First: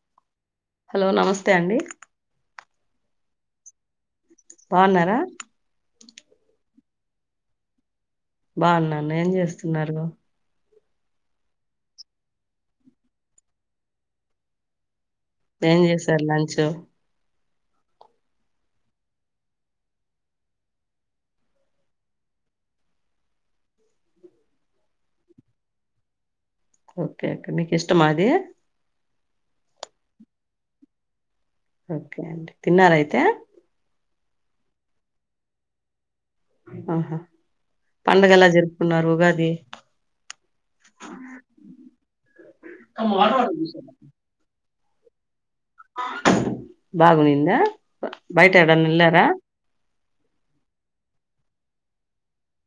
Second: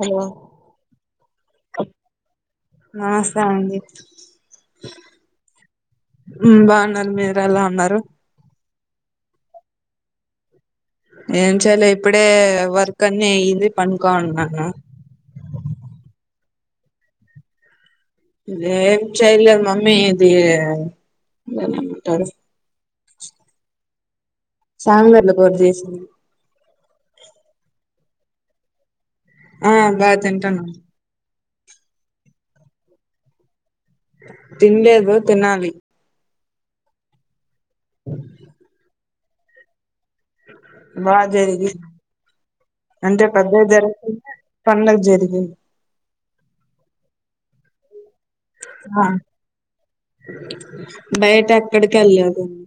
Hello hello నమస్తే అండి నమస్తే అండి బన్నారా బాగున్నారు మీరు ఎలా ఉన్నారు బాగున్నాన్న ఏం చేస్తున్నారు ఏం చలే ఇప్పుడే వర్క్ అన్ని ఇది పనుకోన్నాను ఏం చేసారు లంచ్ ఏ చెై మమ్మీది సాంగర్లలకు దేశం ఓకే ఓకే మీకు ఇష్టమాది ఆ బా తంటాను ఓకే అండి తిన్నారయితే తిండేదు తినాలి ఆహా పండుగ ఎలా జరుపుకున్నారు ఉగా అ బాగా జరిగి అంటే పెద్దది జరకు పంగ జరిగింది బాగులింద బయట ఎడాని ఆ ఇలారా బయట ఎక్కడికి వెళ్ళాదన్ని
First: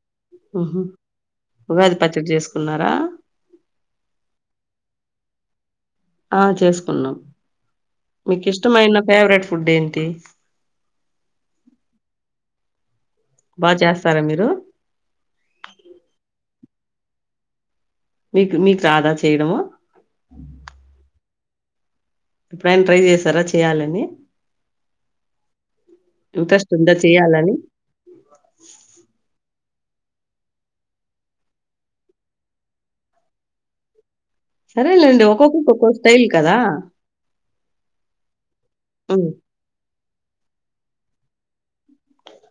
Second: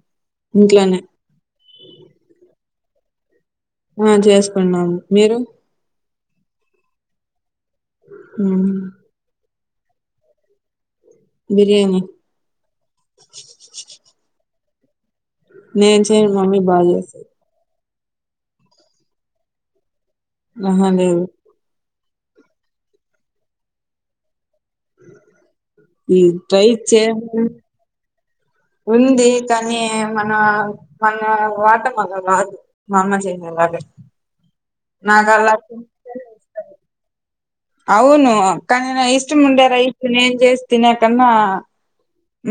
ఉహ ఉగాది పచ్చడి చేసుకున్నారు ఆ ఆ చేసుకున్నాం మీరు ఆ చేసుకున్నాం మీకు ఇష్టమైన ఫేవరెట్ ఫుడ్ ఏంటి బిర్యానీ బాగా చేస్తారా మీరు నే చె మమ్మీ బాజస మీకు మీకు రాదా చేయడము అహా లేేదు ఎప్పుడైనా ట్రై చేశారా చేయాలని ఈయి ఇంట్రెస్ట్ ఉందా చె చేయాలని ఉంది కానీ మన మన వాట అలా రాదు మా అమ్మ చెన్నలాగే సరేలేండి ఒక్కొక్కక్క ఒక్కొ స్టైల్ కదా అవును కనీన ఉమ్ ఇష్ట ముండ్యార ఇ నేం చేసి తినకన్నా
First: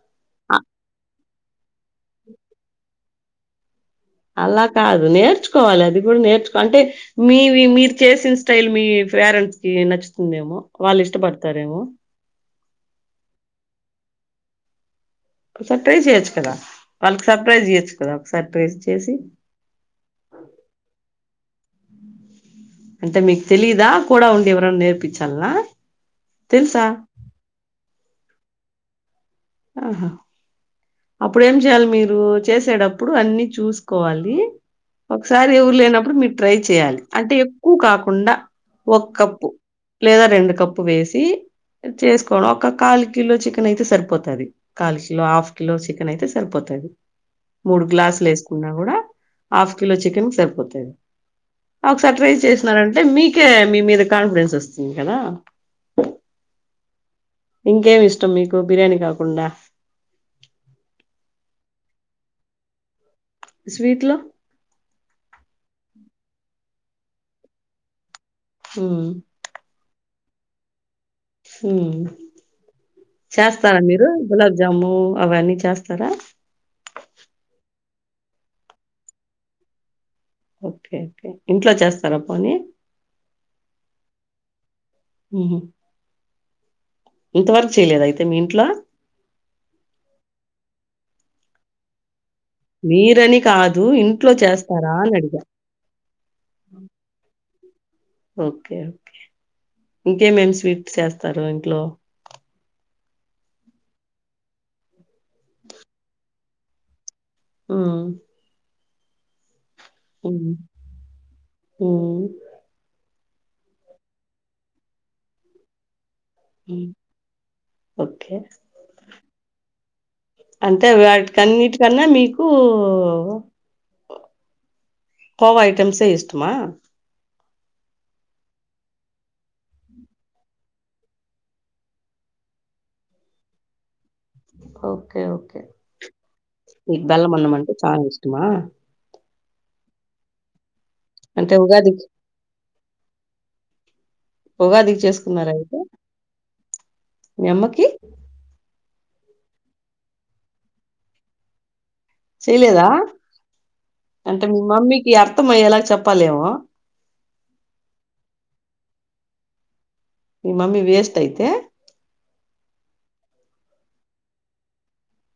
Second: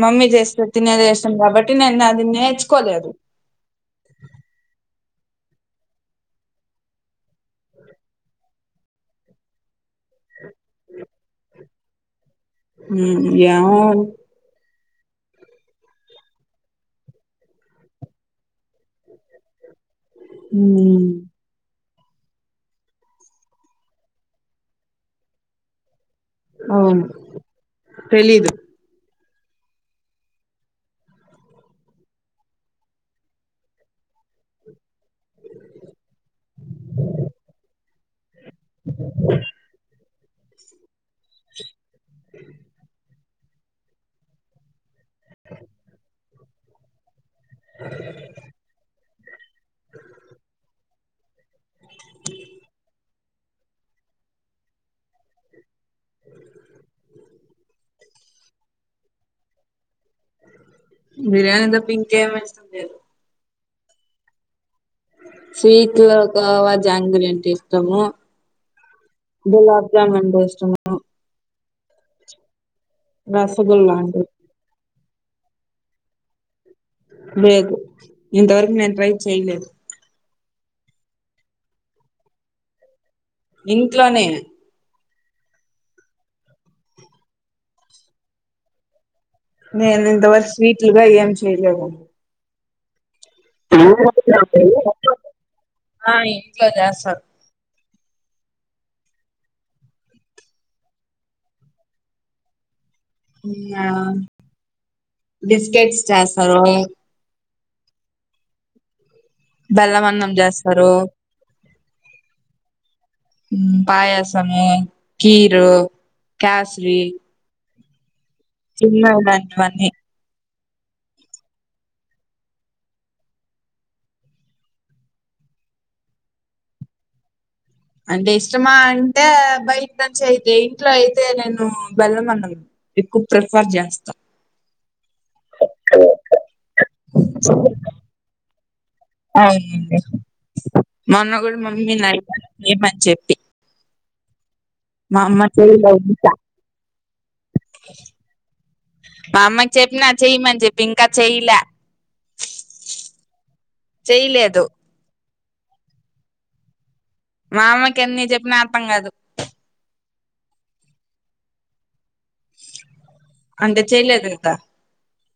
మమ్మీ జ అ చేస్త తిన అదే సంభవ పటిన అదది నేచ్చుకోవలేదు అదు అలా కాదు నేర్చుకోవాలి. అది కూడా నేర్చుకోవా లి అంటే మీవి మీరు చేసిన స్టైల్ మీ పేరెంట్స్ కి నచ్చుతుందేమో వాళ్ళు ఇష్టపడతారేమో. హ య వో ఒకసారి ట్రై చెయొచ్చు కదా వాళ్ళకి సర్ప్రైజ్ చెయ్యొచ్చు. కదా ఒకసారి ట్రై చేసి హ అంటే మీకు తెలిదా కూడా ఉండి ఎవరైనా నేర్పించాలనా. తెలుసా అవును తెలీదు ఆహా అప్పుడు ఏం చేయాలి. మీరు చేసేటప్పుడు అన్ని చూసుకోవాలి. ఒకసారి ఎవరు లేనప్పుడు మీరు ట్రై చేయాలి. అంటే ఎక్కువ కాకుండా ఒక కప్పు లేదా రెండు కప్పు వేసి చేసుకోవ ఒక క కిలో చికన్ అయితే సరిపోది. అది కాల్ కిలో, హాఫ్ కిలో చికెన్ అయితే సరిపోతాది మూడు గ్లాసులు వేసుకున్నా కూడా హాఫ్ కిలో చికెన్ సరిపోతది. ఒక సర్టప్రైజ్ చేసినారంటే మీకు అందుకే మీ మీద కాన్ఫిడెన్స్ వస్తుంది కదా. ఇంకేమి ఇష్టం. మీకు బిర్యానీ కాకుండా బిర్యాని తప్ప ఇంకేమి స్వీట్ లో స్వీట్ లో ఒకవా జాంగ్రీ అంటే ఇష్టము. హ్మ్. గులాబజమన్ ఇష్టమా హు చేస్తారా రసగుల్లా మీరు అంటే గులాబ్జాము అవన్నీ చేస్తారా లేదు ఇంతవరకు నను ట్రై చేయలేదు. ఓకే ఓకే ఇంట్లో చేస్తారా పోనీ ఇంట్లోనే హు హు ఇంతవరకు చేయలేదు అయితే మీ ఇంట్లో. నేను ఇంతవరకు స్వీట్లుగాని ఏం చెయ్యలేదు మీర అని అడిగా. [unintelligible] ఆ ఇంట్లో చేస్తారు. ఓకే ఓకే ఇంకేమేం స్వీట్ చేస్తారు ఇంట్లో. ఆ బిస్కెట్స్ జాస్తి [inaudible] మ్మ్ బెల్లమన్నం చేస్తారు హ్మ్. మ్మ్ పాయసము కీరు హ్మ్. క్యాసవి ఓకే. చిన్నలాంటివన్ని అంటే వాటికన్నిటికన్నా మీకు ఊ కోవ ఐటమ్సే ఇష్టమా అంటే ఇష్టమా అంటే బయట నుంచి అయితే ఇంట్లో అయితే నేను బెల్లమన్నం ఎక్కువ ప్రిఫర్ చేస్తా అవు ఓకే మీక్ బెల్లమన్నం అంటే చాలా ఇష్టమా అవునండి మొన్న కూడ అంటే మమ్మీ ఉగాదికి నడిగా చేయమని చెప్పి ఉగాదికీ మా అమ్మ చేసుకున్నరా అయితే చేయలేదు ఇంకా మీ అమ్మకి మా అమ్మాకి చెప్పిన చేయమని చెప్పి ఇంకా చెయ్యలే చేయలేదా అంటే మీ చెయ్యలేదు మమ్మీకి అ మొత్తమ ఎలాగ చెప్పాలేమో మా అమ్మకి ఎన్ని చెప్పినా అర్థం కాదు ని మమ్మి వేస్ట్ అయితే అంటే చెయలేదు కదా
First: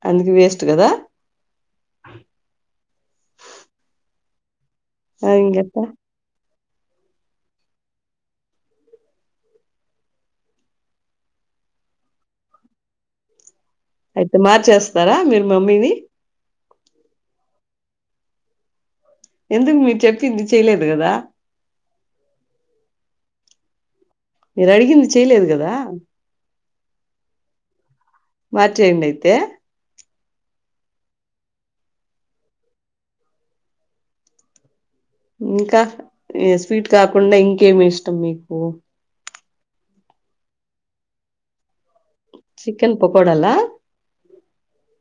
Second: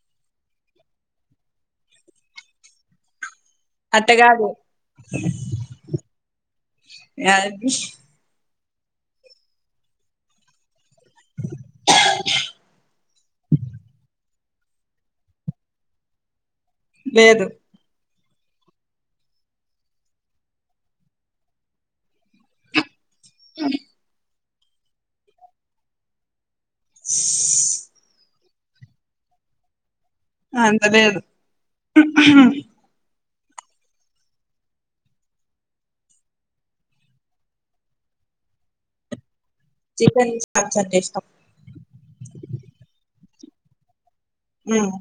అందుకు వేస్ట్ గదా అత్త కాదు ఆ ఇంగెట్ట అది ఐతే మార్చేస్తారా మీరు మమ్మీవి లేదు ఎందుకు మీరు చెప్పింది చెయలేదు కదా అ మీర్ అడిగింది చేయలేదు కదా మార్చేయండి అయితే అంత లేేదు ఇంకా ఈ స్వీట్ కాకుండా ఇంకేమి ఇష్టం మీకు చికెన్ చాప్స్ అంటే ఇష్టం చికెన్ పకొడాలా మ్మ్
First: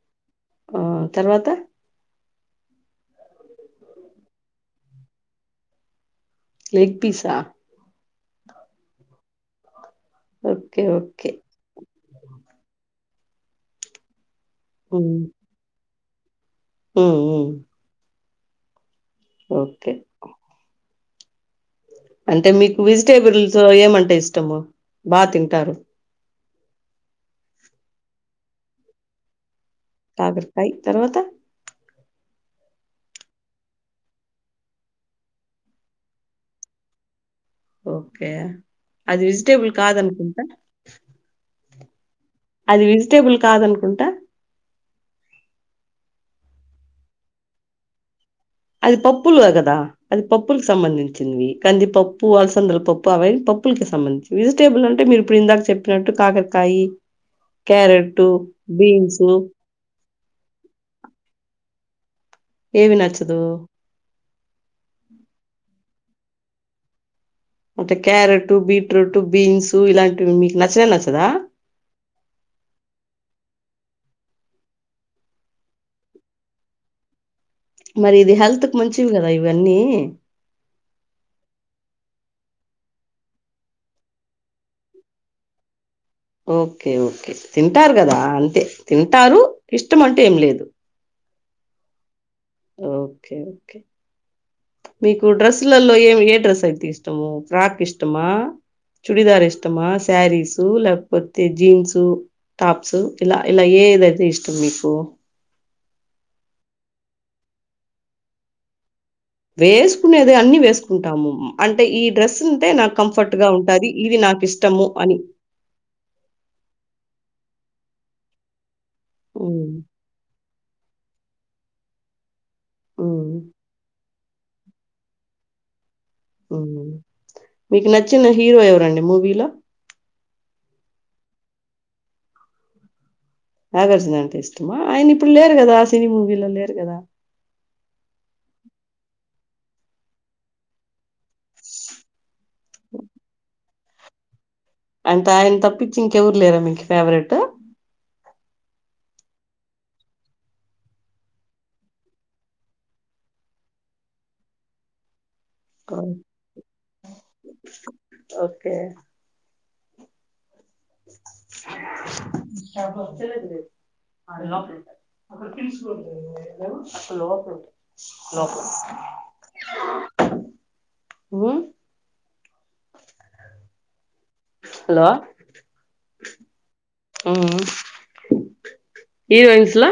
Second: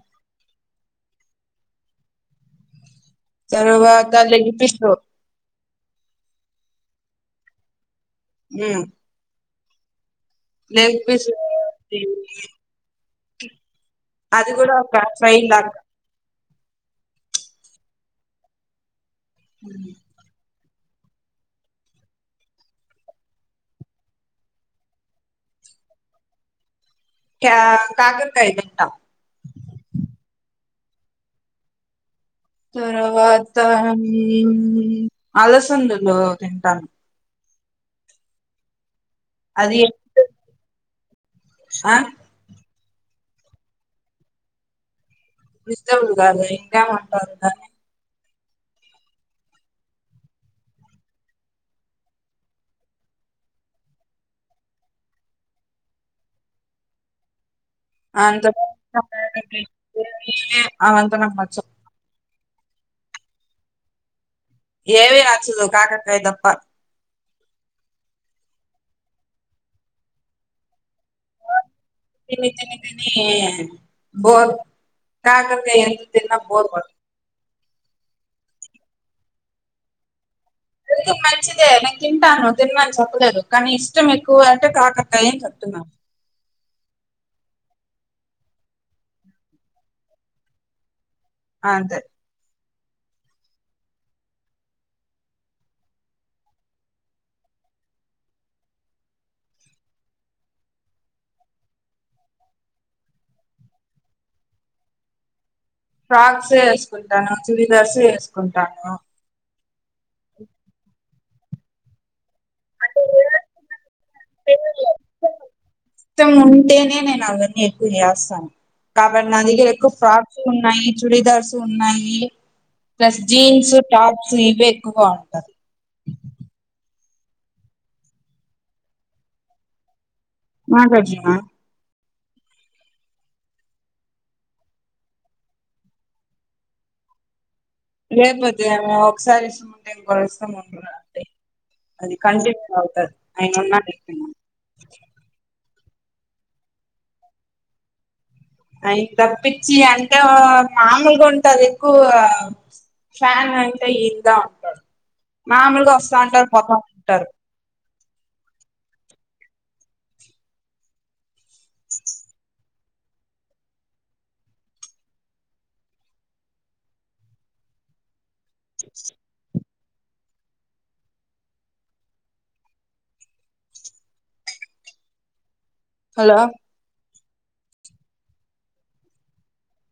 ఆ తర్వాత తర్వాత లెగ్ పీసు లెగ్ పీసా మ్మ్ ఓకే లేెగ్ పీస్ ఓకే ఆ అ అది కూడా ఒక ఫ్రైడ్ లాగా హ్మ్ మ్మ్ ఓకే అంటే మీకు వెజిటేబుల్స్ ఏమంటే ఇష్టము బా తింటారు కే కాకరకాయ తింటాం కాకరకాయ్ తర్వాత తర్వాత అలసందలు తింటాను ఓకే అది వెజిటేబుల్ అది కాదు అనుకుంటా [inaudible] ఆ అది వెజిటేబుల్ కాదనుకుంటా ఇష్టము కాదు ఇంకా ఉంటంటనే అది పప్పులు గా కదా అది పప్పులకి సంబంధించింది కందిపప్పు అలసందల పప్పు అవన్నీ పప్పులకి సంబంధించివి వెజిటేబుల్ అంటే మీరు ఇప్పుడు ఇందాక చెప్పినట్టు కాకరకాయి అవంత నాకు నచ్చవు ఏవి నచ్చదు ఏవి నచ్చదు కాకరకాయ తప్ప అంటే క్యారెట్టు బీట్రూటు బీన్సు ఇలాంటివి మీకు నచ్చనేనచ్చ తిని తిని తినీ బోర్ కాకరకాయ ఎంత తిన్నా బోర్ కొట్ మరి ఇది హెల్త్ కి మంచివి కదా ఇవన్నీ ఇది మంచిదే నేను తింటాను తిననని చెప్పలేదు కానీ ఇష్టం ఎక్కువ అంటే కాకరకాయని చెప్తున్నాను ఓకే ఓకే తింటారు కదా అంతే తింటారు ఇష్టం అంటూ ఏం లేదు అంతే ఓకే ఓకే మీకు డ్రెస్సులలో ఏం ఏ డ్రస్ అయితే ఇష్టము ఫ్రాక్ ఇష్టమా చుడిదారు ఇష్టమా శారీసు లేకపోతే జీన్సు టాప్స్ ఇలా ఇలా ఏదైతే ఇష్టం మీకు ఫ్రాక్స్ వేసుకుంటాను చుడిదార్సు వేసుకుంటాను. వేసుకునేదే అన్ని వేసుకుంటాము అంటే ఈ డ్రెస్ కుంటే నాకు కంఫర్ట్ గా ఉంటాది ఇది నాకు ఇష్టము అని ఇష్టం ఉంటేనే నేను అవన్నీ ఎక్కువ చేస్తాను కాబట్టి నా దగ్గర ఉమ్, ఎక్కువ ఫ్రాక్ లు ఉన్నాయి చూడిదార్సు ఉన్నాయి ప్లస్ ఉమ్, జీన్సు టాప్స్ స్లీపే ఎక్కువగా ఉంటది మీకు నచ్చిన హీరో ఎవరండి మూవీలో నాగార్జున నాగార్జున అంటే ఇష్టమా ఆయన ఇప్పుడు లేరు కదా ఆ సినీ మూవీలో లేరు కదా లేకపోతే ఒకసారి ఇష్టం ఉంటే ఇంకోరు ఇష్టం ఉండరండి అది కంటిన్యూ అవుతాది అయన ఉన్నా లేకున్నా అంటే ఆయన తప్పి ఇంకెవరు లేరా మీకు ఫేవరెట్ ఆయన యి తప్పించి అంటే మామూలుగా ఉంటాది ఎక్కువ ఫ్యాన్ అంటే ఈదా ఉంటారు మామూలుగా వస్తా ఉంటారు పోతా ఉంటారు ఓకే ఆ మ్మ్ హలో హలో మ్మ్ మ్మ్ ఇది వైన్స్లా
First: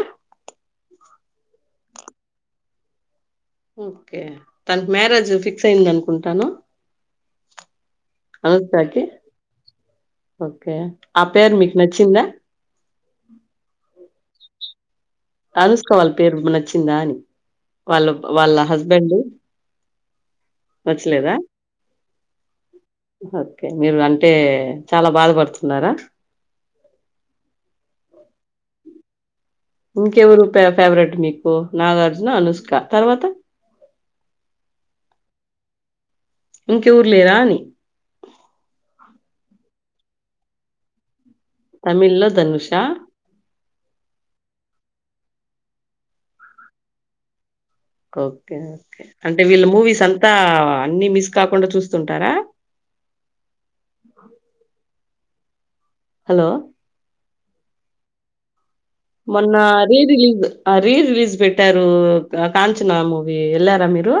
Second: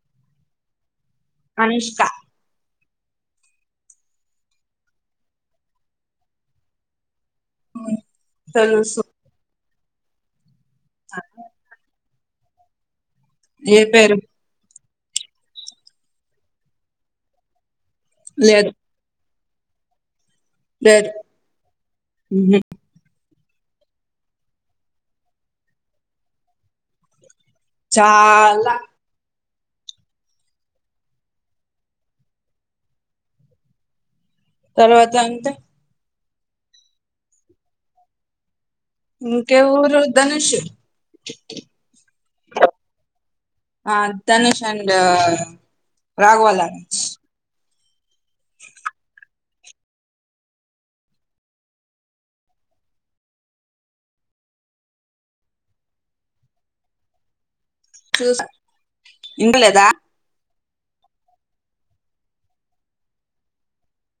అనిష్క ఓకే తనకి మ్యారేజ్ ఫిక్స్ అయిందనుకుంటాను మ్మ్ తెలుసు ఓకే ఆ పేరు మీకు నచ్చిందా ఏ పేరు అనుష్క వాళ్ల పేరు నచ్చిందా అని వాళ్ళ వాళ్ళ హస్బెండు లేేదు హ్మ్ ఓకే మీరు అంటే చాలా బాధపడుతున్నారా చాలా ఇంకెవరు పేవ్ ఫేవరెట్ మీకు నాగార్జున అనుష్క తర్వాత తర్వాత అంతే ఇంకెవరు లేరా అని ఇంకేవురు ధనుష్ తమిళ్ లో ధనుషా ఆ Dhanush and Raghava Lawrence okay okay అంట్ అంటే వీళ్ళ మూవీస్ అంతా అన్ని మిస్ కాకుండా చూస్తుంటారా హలో చూస్ మొన్న రీ రిలీజ్ ఆ రీ రిలీజ్ పెట్టారు ఆ కాంచనా మూవీ వెళ్లారా మీరు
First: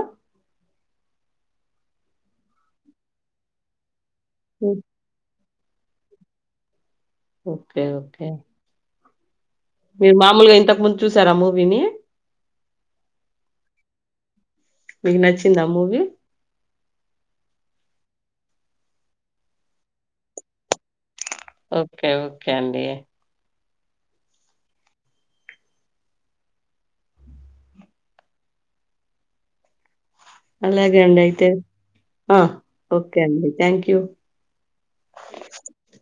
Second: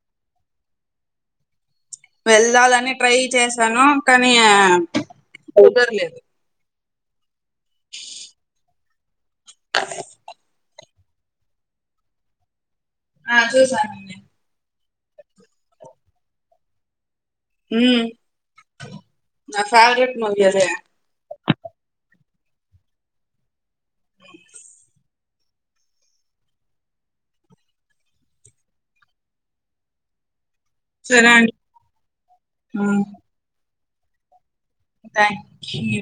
వెళ్లాలని ట్రై చేశాను కానీ హ్మ్. కుదర్లేదు ఓకే ఓకే మీరు మామూలుగా ఇంతకుముందు చూసారా మూవీని ఆ చూసాను నిన్నే మీకు నచ్చిందా మూవీ మ్మ్ నా ఫేవరెట్ మూవీ అదే ఓకే ఓకే అండి అ [inaudible] అలాగే అండి అయితే ఆ ఓకే అండి థ్యాంక్ క్యూ థ్యాంక్యూ